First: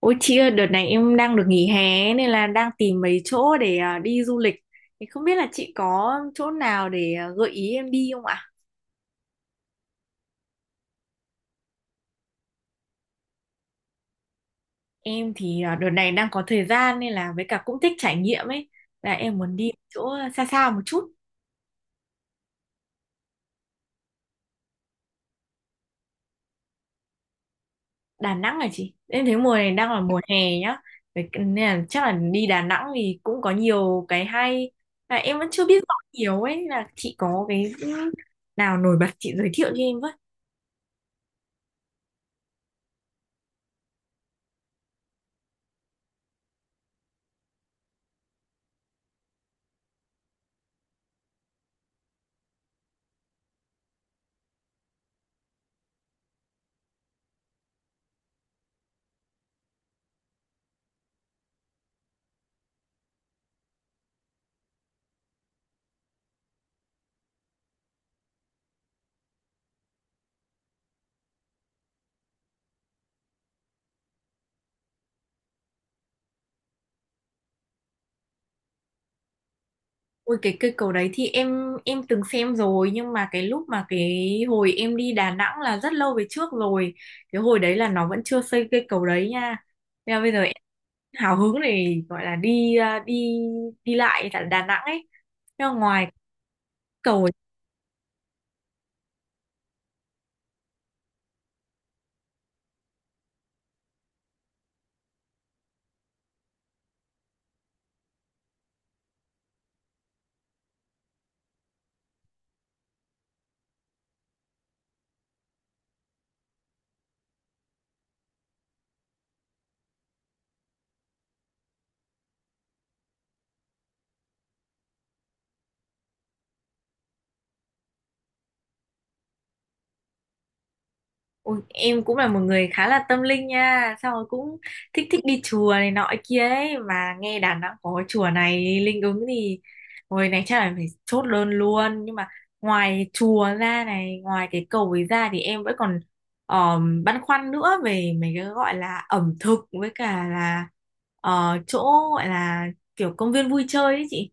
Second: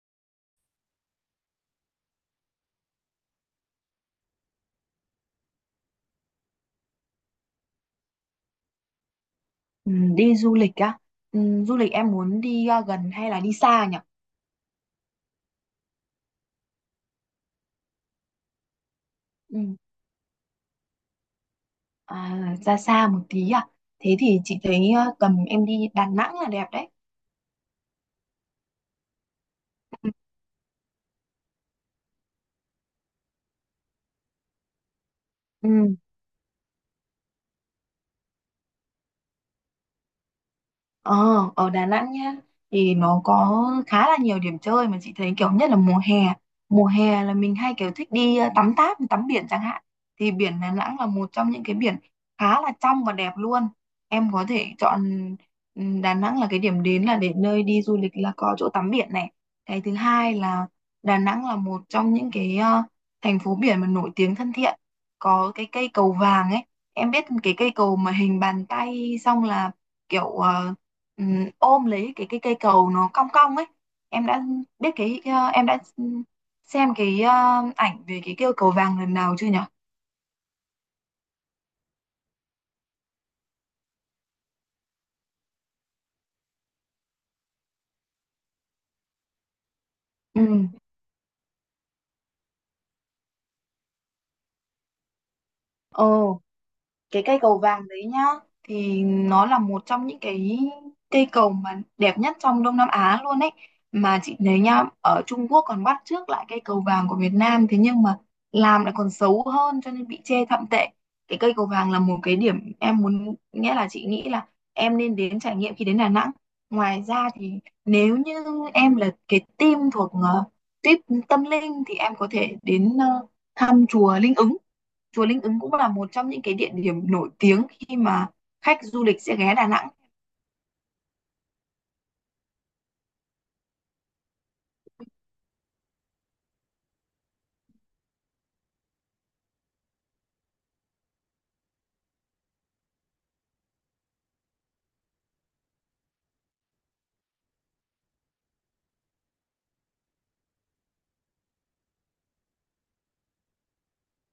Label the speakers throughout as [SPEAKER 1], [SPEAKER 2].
[SPEAKER 1] Ôi chị ơi, đợt này em đang được nghỉ hè nên là đang tìm mấy chỗ để đi du lịch. Thì không biết là chị có chỗ nào để gợi ý em đi không ạ?
[SPEAKER 2] Ừ, đi du lịch á. Du lịch em muốn đi gần hay là đi xa nhỉ?
[SPEAKER 1] Em thì đợt này đang có thời gian nên là với cả cũng thích trải nghiệm ấy. Là em muốn
[SPEAKER 2] Ừ.
[SPEAKER 1] đi chỗ xa xa một chút.
[SPEAKER 2] À, ra xa một tí à? Thế thì chị thấy tầm em đi Đà Nẵng là đẹp đấy.
[SPEAKER 1] Đà Nẵng là chị. Em thấy mùa này đang là
[SPEAKER 2] Ừ.
[SPEAKER 1] mùa hè nhá. Vậy nên là chắc là đi Đà Nẵng thì cũng có nhiều cái hay. Là em vẫn chưa biết rõ
[SPEAKER 2] Ừ.
[SPEAKER 1] nhiều ấy. Là chị có cái nào nổi bật chị giới thiệu cho em với.
[SPEAKER 2] Ờ, ở Đà Nẵng nhá, thì nó có khá là nhiều điểm chơi mà chị thấy kiểu nhất là mùa hè. Mùa hè là mình hay kiểu thích đi tắm táp, tắm biển chẳng hạn. Thì biển Đà Nẵng là một trong những cái biển khá là trong và đẹp luôn. Em có thể chọn Đà Nẵng là cái điểm đến, là để nơi đi du lịch là có chỗ tắm biển này. Cái thứ hai là Đà Nẵng là một trong những cái thành phố biển mà nổi tiếng thân thiện. Có cái cây cầu vàng ấy. Em biết cái cây cầu mà hình bàn tay, xong là kiểu ôm lấy cái cây cầu nó cong cong ấy. Em đã biết cái ờ, Em đã xem cái ảnh về cái cây cầu vàng lần nào chưa nhỉ?
[SPEAKER 1] Ôi cái cây cầu đấy thì em từng xem rồi, nhưng mà cái lúc mà cái hồi em đi Đà Nẵng là rất lâu về trước rồi. Cái hồi đấy là nó vẫn chưa xây cây cầu đấy nha. Nên là bây giờ
[SPEAKER 2] Ừ.
[SPEAKER 1] em hào hứng để gọi là đi đi đi lại tại Đà Nẵng ấy. Nhưng mà ngoài
[SPEAKER 2] Ồ, cái
[SPEAKER 1] cầu.
[SPEAKER 2] cây cầu vàng đấy nhá, thì nó là một trong những cái cây cầu mà đẹp nhất trong Đông Nam Á luôn ấy. Mà chị thấy nhá, ở Trung Quốc còn bắt chước lại cây cầu vàng của Việt Nam, thế nhưng mà làm lại còn xấu hơn cho nên bị chê thậm tệ. Cái cây cầu vàng là một cái điểm em muốn, nghĩa là chị nghĩ là em nên đến trải nghiệm khi đến Đà Nẵng. Ngoài ra thì nếu như em là cái team thuộc tuyết tâm linh thì em có thể đến thăm chùa Linh Ứng. Chùa Linh Ứng cũng là một trong những cái địa điểm nổi tiếng khi mà khách du lịch sẽ ghé Đà Nẵng.
[SPEAKER 1] Ôi, em cũng là một người khá là tâm linh nha. Xong rồi cũng thích thích đi chùa này nọ kia ấy. Mà nghe Đà Nẵng có chùa này linh ứng thì hồi này chắc là phải chốt đơn luôn. Nhưng mà ngoài chùa ra này, ngoài cái cầu ấy ra, thì em vẫn còn băn khoăn nữa. Về mấy cái gọi là ẩm thực, với cả là chỗ gọi là kiểu công viên vui chơi ấy chị.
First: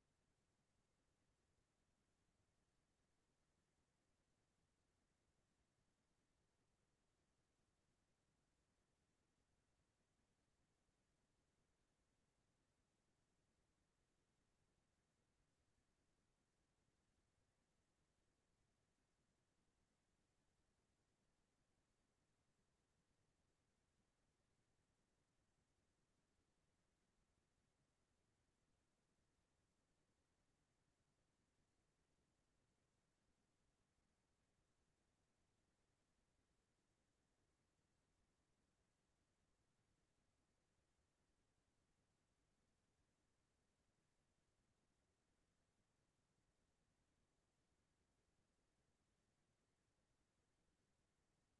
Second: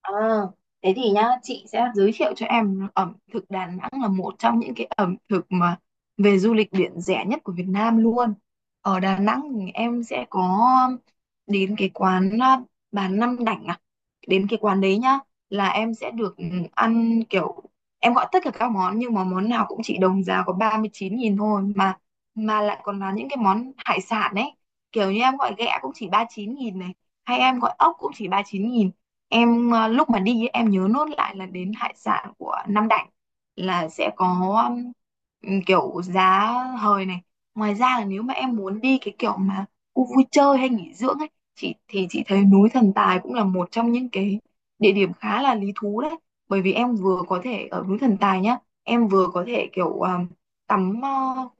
[SPEAKER 2] Ờ, thế thì nhá, chị sẽ giới thiệu cho em ẩm thực Đà Nẵng là một trong những cái ẩm thực mà về du lịch biển rẻ nhất của Việt Nam luôn. Ở Đà Nẵng thì em sẽ có đến cái quán bà Năm Đảnh à. Đến cái quán đấy nhá, là em sẽ được ăn kiểu em gọi tất cả các món nhưng mà món nào cũng chỉ đồng giá có 39.000 thôi, mà lại còn là những cái món hải sản ấy. Kiểu như em gọi ghẹ cũng chỉ 39.000 này, hay em gọi ốc cũng chỉ 39.000. Em lúc mà đi ấy, em nhớ nốt lại là đến hải sản của Nam Định là sẽ có kiểu giá hời này. Ngoài ra là nếu mà em muốn đi cái kiểu mà khu vui chơi hay nghỉ dưỡng ấy, chị thấy núi Thần Tài cũng là một trong những cái địa điểm khá là lý thú đấy. Bởi vì em vừa có thể ở núi Thần Tài nhá, em vừa có thể kiểu tắm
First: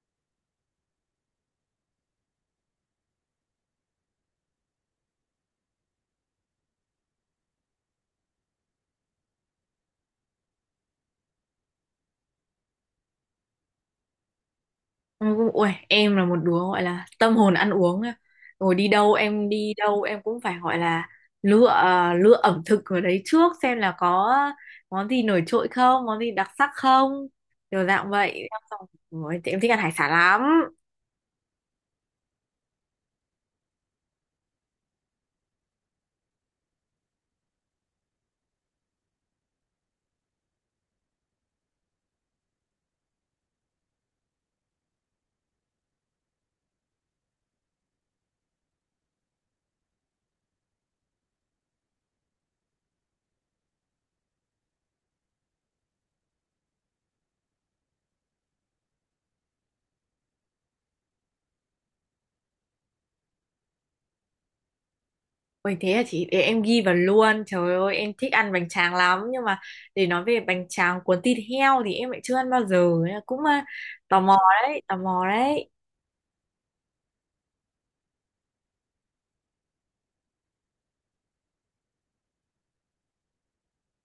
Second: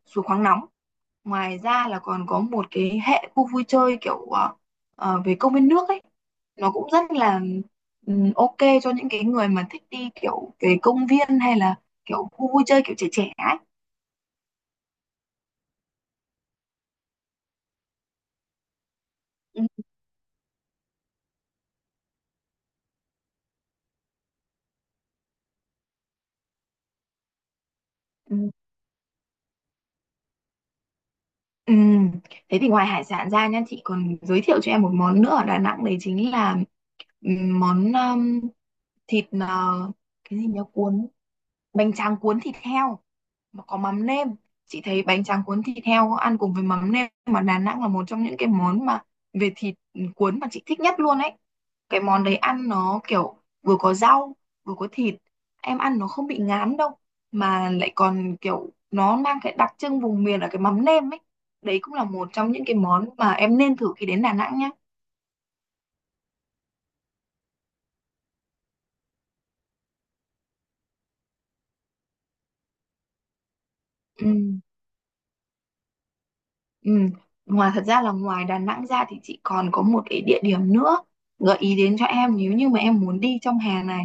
[SPEAKER 2] suối khoáng nóng. Ngoài ra là còn có một cái hệ khu vui chơi kiểu về công viên nước ấy. Nó cũng rất là ok cho những cái người mà thích đi kiểu về công viên hay là kiểu khu vui chơi kiểu trẻ trẻ ấy.
[SPEAKER 1] Ui, em là một đứa gọi là tâm hồn ăn uống á. Rồi
[SPEAKER 2] Ừ.
[SPEAKER 1] đi đâu em cũng phải gọi là lựa lựa ẩm thực ở đấy trước, xem là có món gì nổi trội không, món gì đặc sắc không. Kiểu dạng
[SPEAKER 2] Ừ.
[SPEAKER 1] vậy. Xong rồi, ôi, thì em thích ăn hải sản lắm.
[SPEAKER 2] Ừ. Thế thì ngoài hải sản ra nha, chị còn giới thiệu cho em một món nữa ở Đà Nẵng đấy chính là món thịt cái gì nhỉ, cuốn bánh tráng cuốn thịt heo. Mà có mắm nêm. Chị thấy bánh tráng cuốn thịt heo ăn cùng với mắm nêm mà Đà Nẵng là một trong những cái món mà về thịt cuốn mà chị thích nhất luôn ấy. Cái món đấy ăn nó kiểu vừa có rau vừa có thịt, em ăn nó không bị ngán đâu, mà lại còn kiểu nó mang cái đặc trưng vùng miền ở cái mắm nêm ấy. Đấy cũng là một trong những cái món mà em nên thử khi đến Đà Nẵng nhá.
[SPEAKER 1] Ôi thế là chị để em ghi vào luôn. Trời ơi em thích ăn bánh tráng lắm, nhưng mà để nói về bánh tráng cuốn thịt heo thì em lại chưa ăn bao giờ. Nên là cũng tò
[SPEAKER 2] Ừ.
[SPEAKER 1] mò đấy, tò mò đấy.
[SPEAKER 2] Ừ. Thật ra là ngoài Đà Nẵng ra thì chị còn có một cái địa điểm nữa gợi ý đến cho em nếu như mà em muốn đi trong hè này.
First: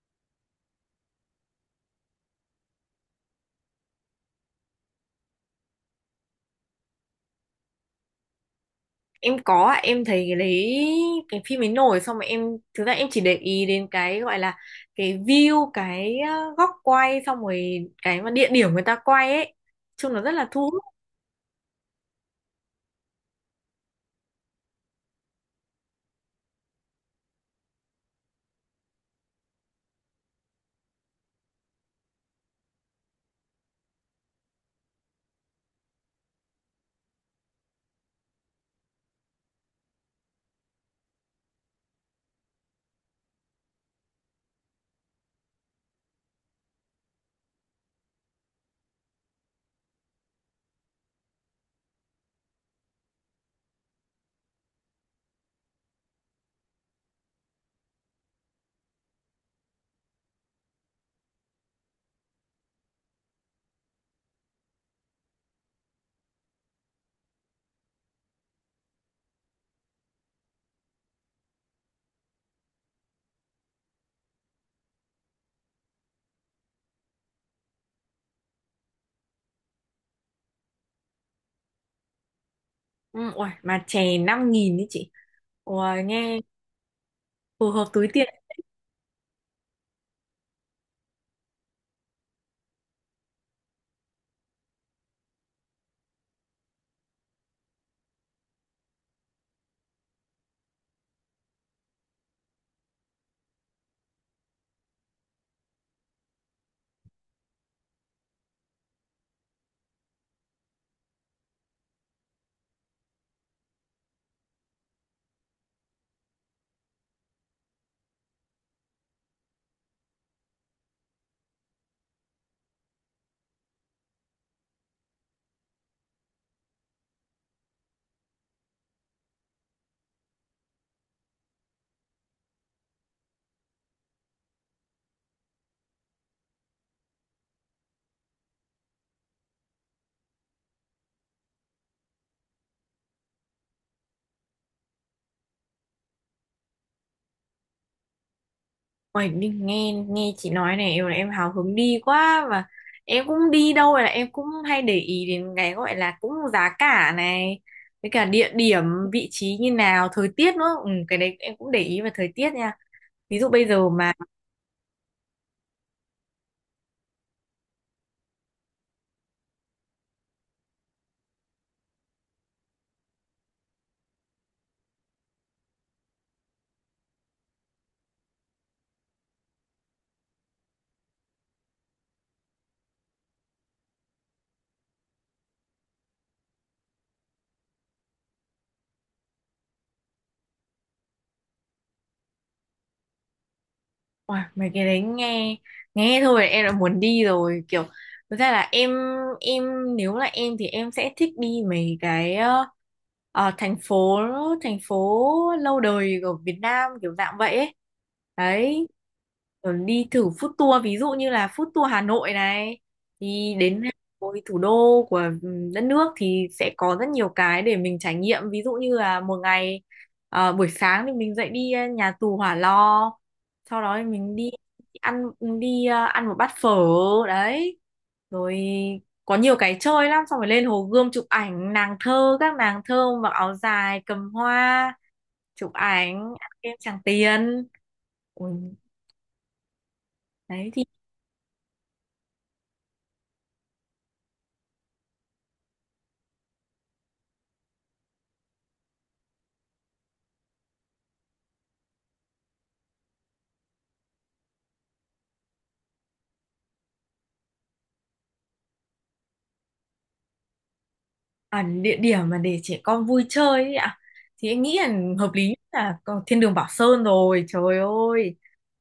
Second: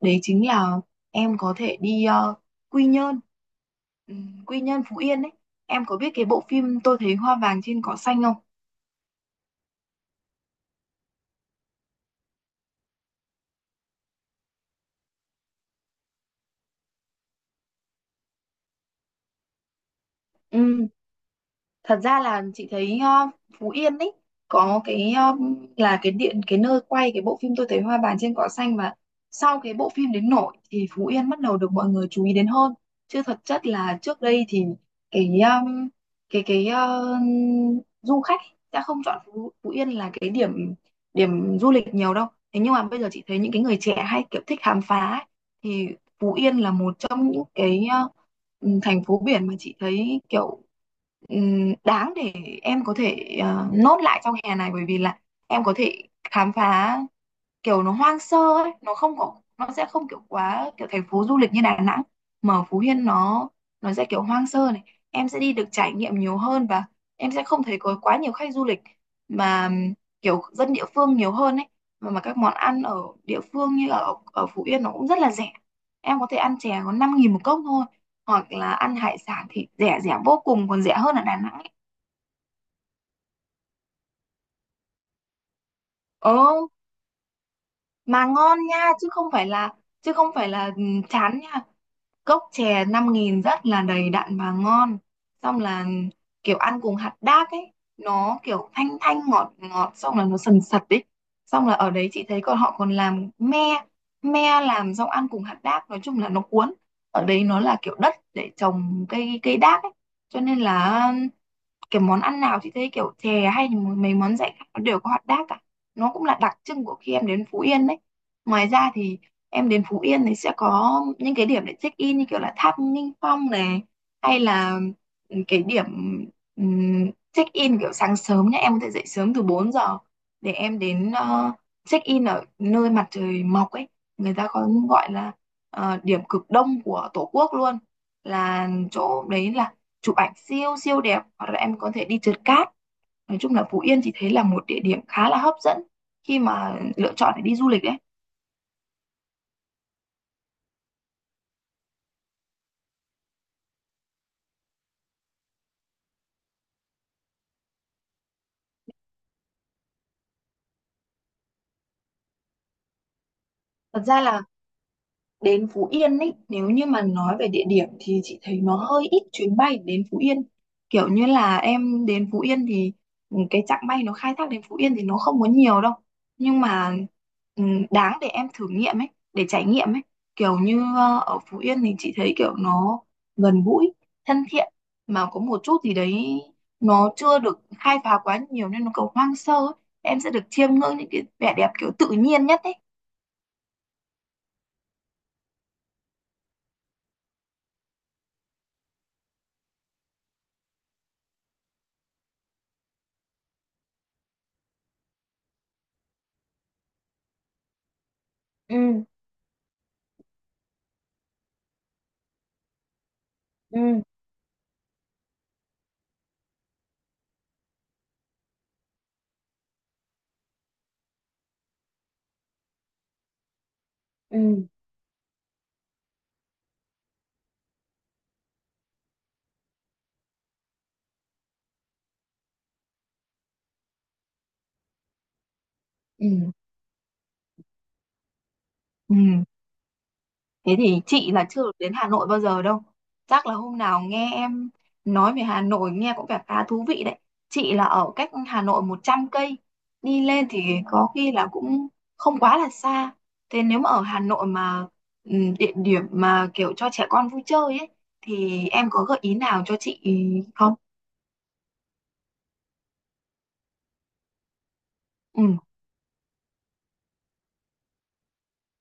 [SPEAKER 2] Đấy chính là em có thể đi Quy Nhơn, ừ, Quy Nhơn Phú Yên ấy. Em có biết cái bộ phim Tôi thấy hoa vàng trên cỏ xanh không?
[SPEAKER 1] Em có ạ, em thấy cái đấy, cái phim ấy nổi, xong mà em thực ra em chỉ để ý đến cái gọi là cái view, cái góc quay, xong rồi cái mà địa điểm người ta quay ấy, chung nó rất là thu hút.
[SPEAKER 2] Ừ, thật ra là chị thấy Phú Yên ấy có cái ờ, là cái điện cái nơi quay cái bộ phim Tôi thấy hoa vàng trên cỏ xanh. Mà sau cái bộ phim đến nổi thì Phú Yên bắt đầu được mọi người chú ý đến hơn, chứ thật chất là trước đây thì cái um, cái cái ờ, du khách đã không chọn Phú Yên là cái điểm điểm du lịch nhiều đâu. Thế nhưng mà bây giờ chị thấy những cái người trẻ hay kiểu thích khám phá ấy, thì Phú Yên là một trong những cái thành phố biển mà chị thấy kiểu đáng để em có thể nốt lại trong hè này. Bởi vì là em có thể khám phá kiểu nó hoang sơ ấy. Nó sẽ không kiểu quá kiểu thành phố du lịch như Đà Nẵng, mà ở Phú Yên nó sẽ kiểu hoang sơ này. Em sẽ đi được trải nghiệm nhiều hơn và em sẽ không thấy có quá nhiều khách du lịch mà kiểu dân địa phương nhiều hơn ấy. Mà các món ăn ở địa phương như ở ở Phú Yên nó cũng rất là rẻ, em có thể ăn chè có 5.000 một cốc thôi, hoặc là ăn hải sản thì rẻ rẻ vô cùng còn rẻ hơn ở Đà Nẵng ấy.
[SPEAKER 1] Ừ, uầy, mà chè 5.000 đấy chị. Uầy,
[SPEAKER 2] Ồ,
[SPEAKER 1] nghe phù hợp túi
[SPEAKER 2] mà
[SPEAKER 1] tiền.
[SPEAKER 2] ngon nha, chứ không phải là chán nha. Cốc chè 5.000 rất là đầy đặn và ngon, xong là kiểu ăn cùng hạt đác ấy, nó kiểu thanh thanh ngọt ngọt, xong là nó sần sật ấy. Xong là ở đấy chị thấy còn họ còn làm me, me làm xong ăn cùng hạt đác nói chung là nó cuốn. Ở đấy nó là kiểu đất để trồng cây cây đác ấy, cho nên là cái món ăn nào chị thấy kiểu chè hay thì mấy món dạy khác nó đều có hot dog cả. Nó cũng là đặc trưng của khi em đến Phú Yên đấy. Ngoài ra thì em đến Phú Yên thì sẽ có những cái điểm để check in như kiểu là tháp Nghinh Phong này, hay là cái điểm check in kiểu sáng sớm nhé, em có thể dậy sớm từ 4 giờ để em đến check in ở nơi mặt trời mọc ấy. Người ta có gọi là điểm cực đông của Tổ quốc luôn. Là chỗ đấy là chụp ảnh siêu siêu đẹp, hoặc là em có thể đi trượt cát. Nói chung là Phú Yên chị thấy là một địa điểm khá là hấp dẫn khi mà lựa chọn để đi du lịch đấy.
[SPEAKER 1] Uầy, nghe nghe chị nói này, em hào hứng đi quá. Và em cũng đi đâu là em cũng hay để ý đến cái gọi là cũng giá cả này, với cả địa điểm, vị trí như nào, thời tiết nữa. Ừ, cái đấy em cũng để ý về thời tiết nha. Ví dụ bây giờ
[SPEAKER 2] Thật
[SPEAKER 1] mà.
[SPEAKER 2] ra là đến Phú Yên ý, nếu như mà nói về địa điểm thì chị thấy nó hơi ít chuyến bay đến Phú Yên. Kiểu như là em đến Phú Yên thì cái chặng bay nó khai thác đến Phú Yên thì nó không có nhiều đâu. Nhưng mà đáng để em thử nghiệm ấy, để trải nghiệm ấy. Kiểu như ở Phú Yên thì chị thấy kiểu nó gần gũi, thân thiện, mà có một chút gì đấy nó chưa được khai phá quá nhiều nên nó còn hoang sơ ấy. Em sẽ được chiêm ngưỡng những cái vẻ đẹp kiểu tự nhiên nhất ấy.
[SPEAKER 1] Ôi, mấy cái đấy nghe nghe thôi em đã muốn đi rồi, kiểu thực ra là em nếu là em thì em sẽ thích đi mấy cái ờ, thành phố thành phố lâu đời của Việt Nam kiểu dạng vậy ấy đấy.
[SPEAKER 2] Ừ.
[SPEAKER 1] Rồi đi thử food tour, ví dụ như là food tour Hà Nội này, thì
[SPEAKER 2] ừ
[SPEAKER 1] đến với thủ đô của đất nước thì sẽ có rất nhiều cái để mình trải nghiệm. Ví dụ như là một ngày buổi sáng thì mình dậy đi nhà tù Hỏa Lò, sau đó thì mình
[SPEAKER 2] Ừ.
[SPEAKER 1] ăn đi ăn một bát phở đấy, rồi có nhiều cái chơi lắm, xong rồi lên Hồ Gươm chụp ảnh nàng thơ, các nàng thơ mặc áo dài cầm hoa chụp ảnh, ăn
[SPEAKER 2] Ừ.
[SPEAKER 1] kem Tràng Tiền. Ui,
[SPEAKER 2] Ừ,
[SPEAKER 1] đấy
[SPEAKER 2] thế
[SPEAKER 1] thì.
[SPEAKER 2] thì chị là chưa được đến Hà Nội bao giờ đâu. Chắc là hôm nào nghe em nói về Hà Nội nghe cũng vẻ khá thú vị đấy. Chị là ở cách Hà Nội 100 cây. Đi lên thì có khi là cũng không quá là xa. Thế nếu mà ở Hà Nội mà ừ, địa điểm mà kiểu cho trẻ con vui chơi ấy thì em có gợi ý nào cho chị không?
[SPEAKER 1] À, địa điểm mà để trẻ con vui chơi ấy ạ, thì em nghĩ là hợp
[SPEAKER 2] Ừ,
[SPEAKER 1] lý nhất là có thiên đường Bảo Sơn. Rồi trời ơi,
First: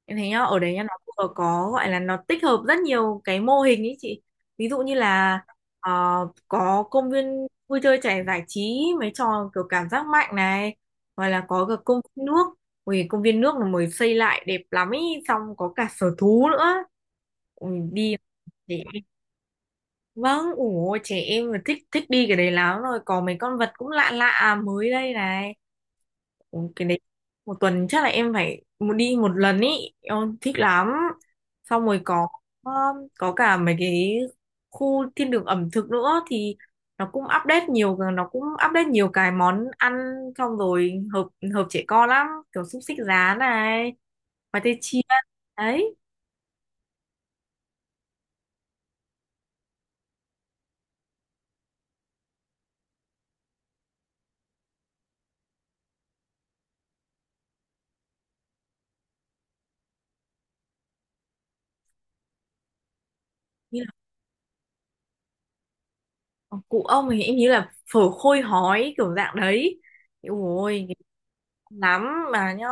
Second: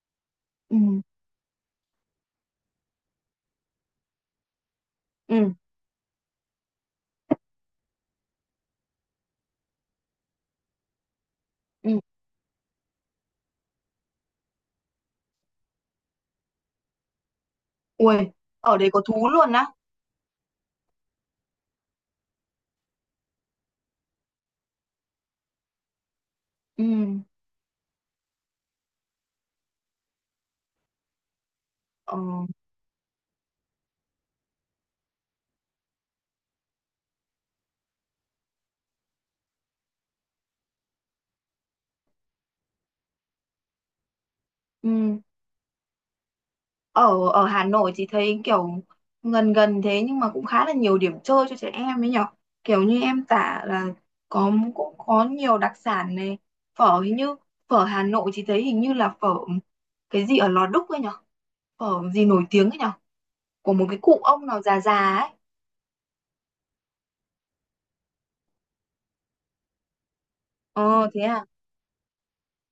[SPEAKER 1] em thấy nhá, ở đấy nhá, nó
[SPEAKER 2] ừ,
[SPEAKER 1] vừa có gọi là nó tích hợp rất nhiều cái mô hình ấy chị. Ví dụ như là
[SPEAKER 2] ừ,
[SPEAKER 1] ờ, có công viên vui chơi trẻ giải trí, mấy trò kiểu cảm giác mạnh này, hoặc là có cả
[SPEAKER 2] ừ.
[SPEAKER 1] công viên nước. Ui, công viên nước là mới xây lại đẹp lắm ý, xong có cả sở thú nữa. Ui, đi
[SPEAKER 2] Ui, ở
[SPEAKER 1] để.
[SPEAKER 2] đấy có thú luôn á.
[SPEAKER 1] Vâng, ủa trẻ em là thích thích đi cái đấy lắm, rồi có mấy con vật cũng lạ lạ mới đây này. Ủa,
[SPEAKER 2] Ừ,
[SPEAKER 1] cái đấy một tuần chắc là em phải một đi một lần ý, em thích lắm. Xong rồi
[SPEAKER 2] ờ,
[SPEAKER 1] um, có cả mấy cái khu thiên đường ẩm thực nữa, thì nó cũng update nhiều cái món ăn, xong rồi hợp hợp trẻ con lắm, kiểu xúc xích rán này, khoai tây chiên.
[SPEAKER 2] ừ.
[SPEAKER 1] Đấy.
[SPEAKER 2] ở ở Hà Nội thì thấy kiểu gần gần, thế nhưng mà cũng khá là nhiều điểm chơi cho trẻ em ấy nhở. Kiểu như em tả là có, cũng có nhiều đặc sản này. Phở, hình như phở Hà Nội thì thấy hình như là phở cái gì ở Lò Đúc ấy nhở, phở gì nổi tiếng ấy nhở, của một cái cụ ông nào già già ấy.
[SPEAKER 1] Ờ, cụ ông thì em nghĩ là phở khôi hói kiểu dạng đấy. Ôi cái
[SPEAKER 2] Ờ, thế à?
[SPEAKER 1] lắm mà nhá,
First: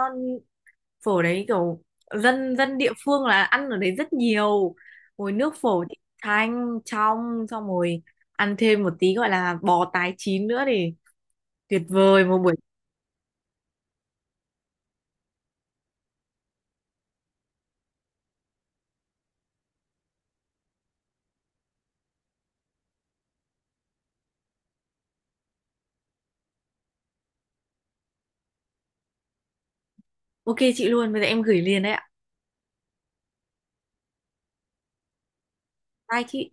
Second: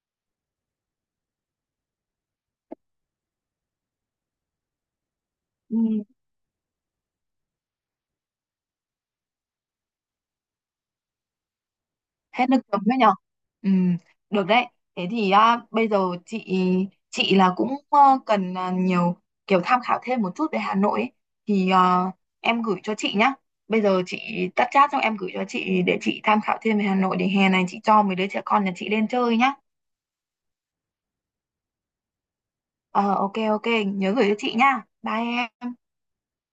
[SPEAKER 1] phở đấy kiểu dân dân địa phương là ăn ở đấy rất nhiều, rồi nước phở
[SPEAKER 2] Ừ.
[SPEAKER 1] thì thanh trong, xong rồi ăn thêm một tí gọi là bò tái chín nữa thì tuyệt vời một
[SPEAKER 2] Hết
[SPEAKER 1] buổi.
[SPEAKER 2] nước chấm đấy nhở. Ừ. Được đấy. Thế thì bây giờ chị chị là cũng cần nhiều kiểu tham khảo thêm một chút về Hà Nội ấy. Thì em gửi cho chị nhá. Bây giờ chị tắt chat xong em gửi cho chị để chị tham khảo thêm về Hà Nội, để hè này chị cho mấy đứa trẻ con nhà chị lên chơi nhá.
[SPEAKER 1] Ok chị luôn, bây giờ em gửi liền đấy ạ.
[SPEAKER 2] Ờ, ok, ok, nhớ gửi cho chị nhá. Bye em.
[SPEAKER 1] Bye chị.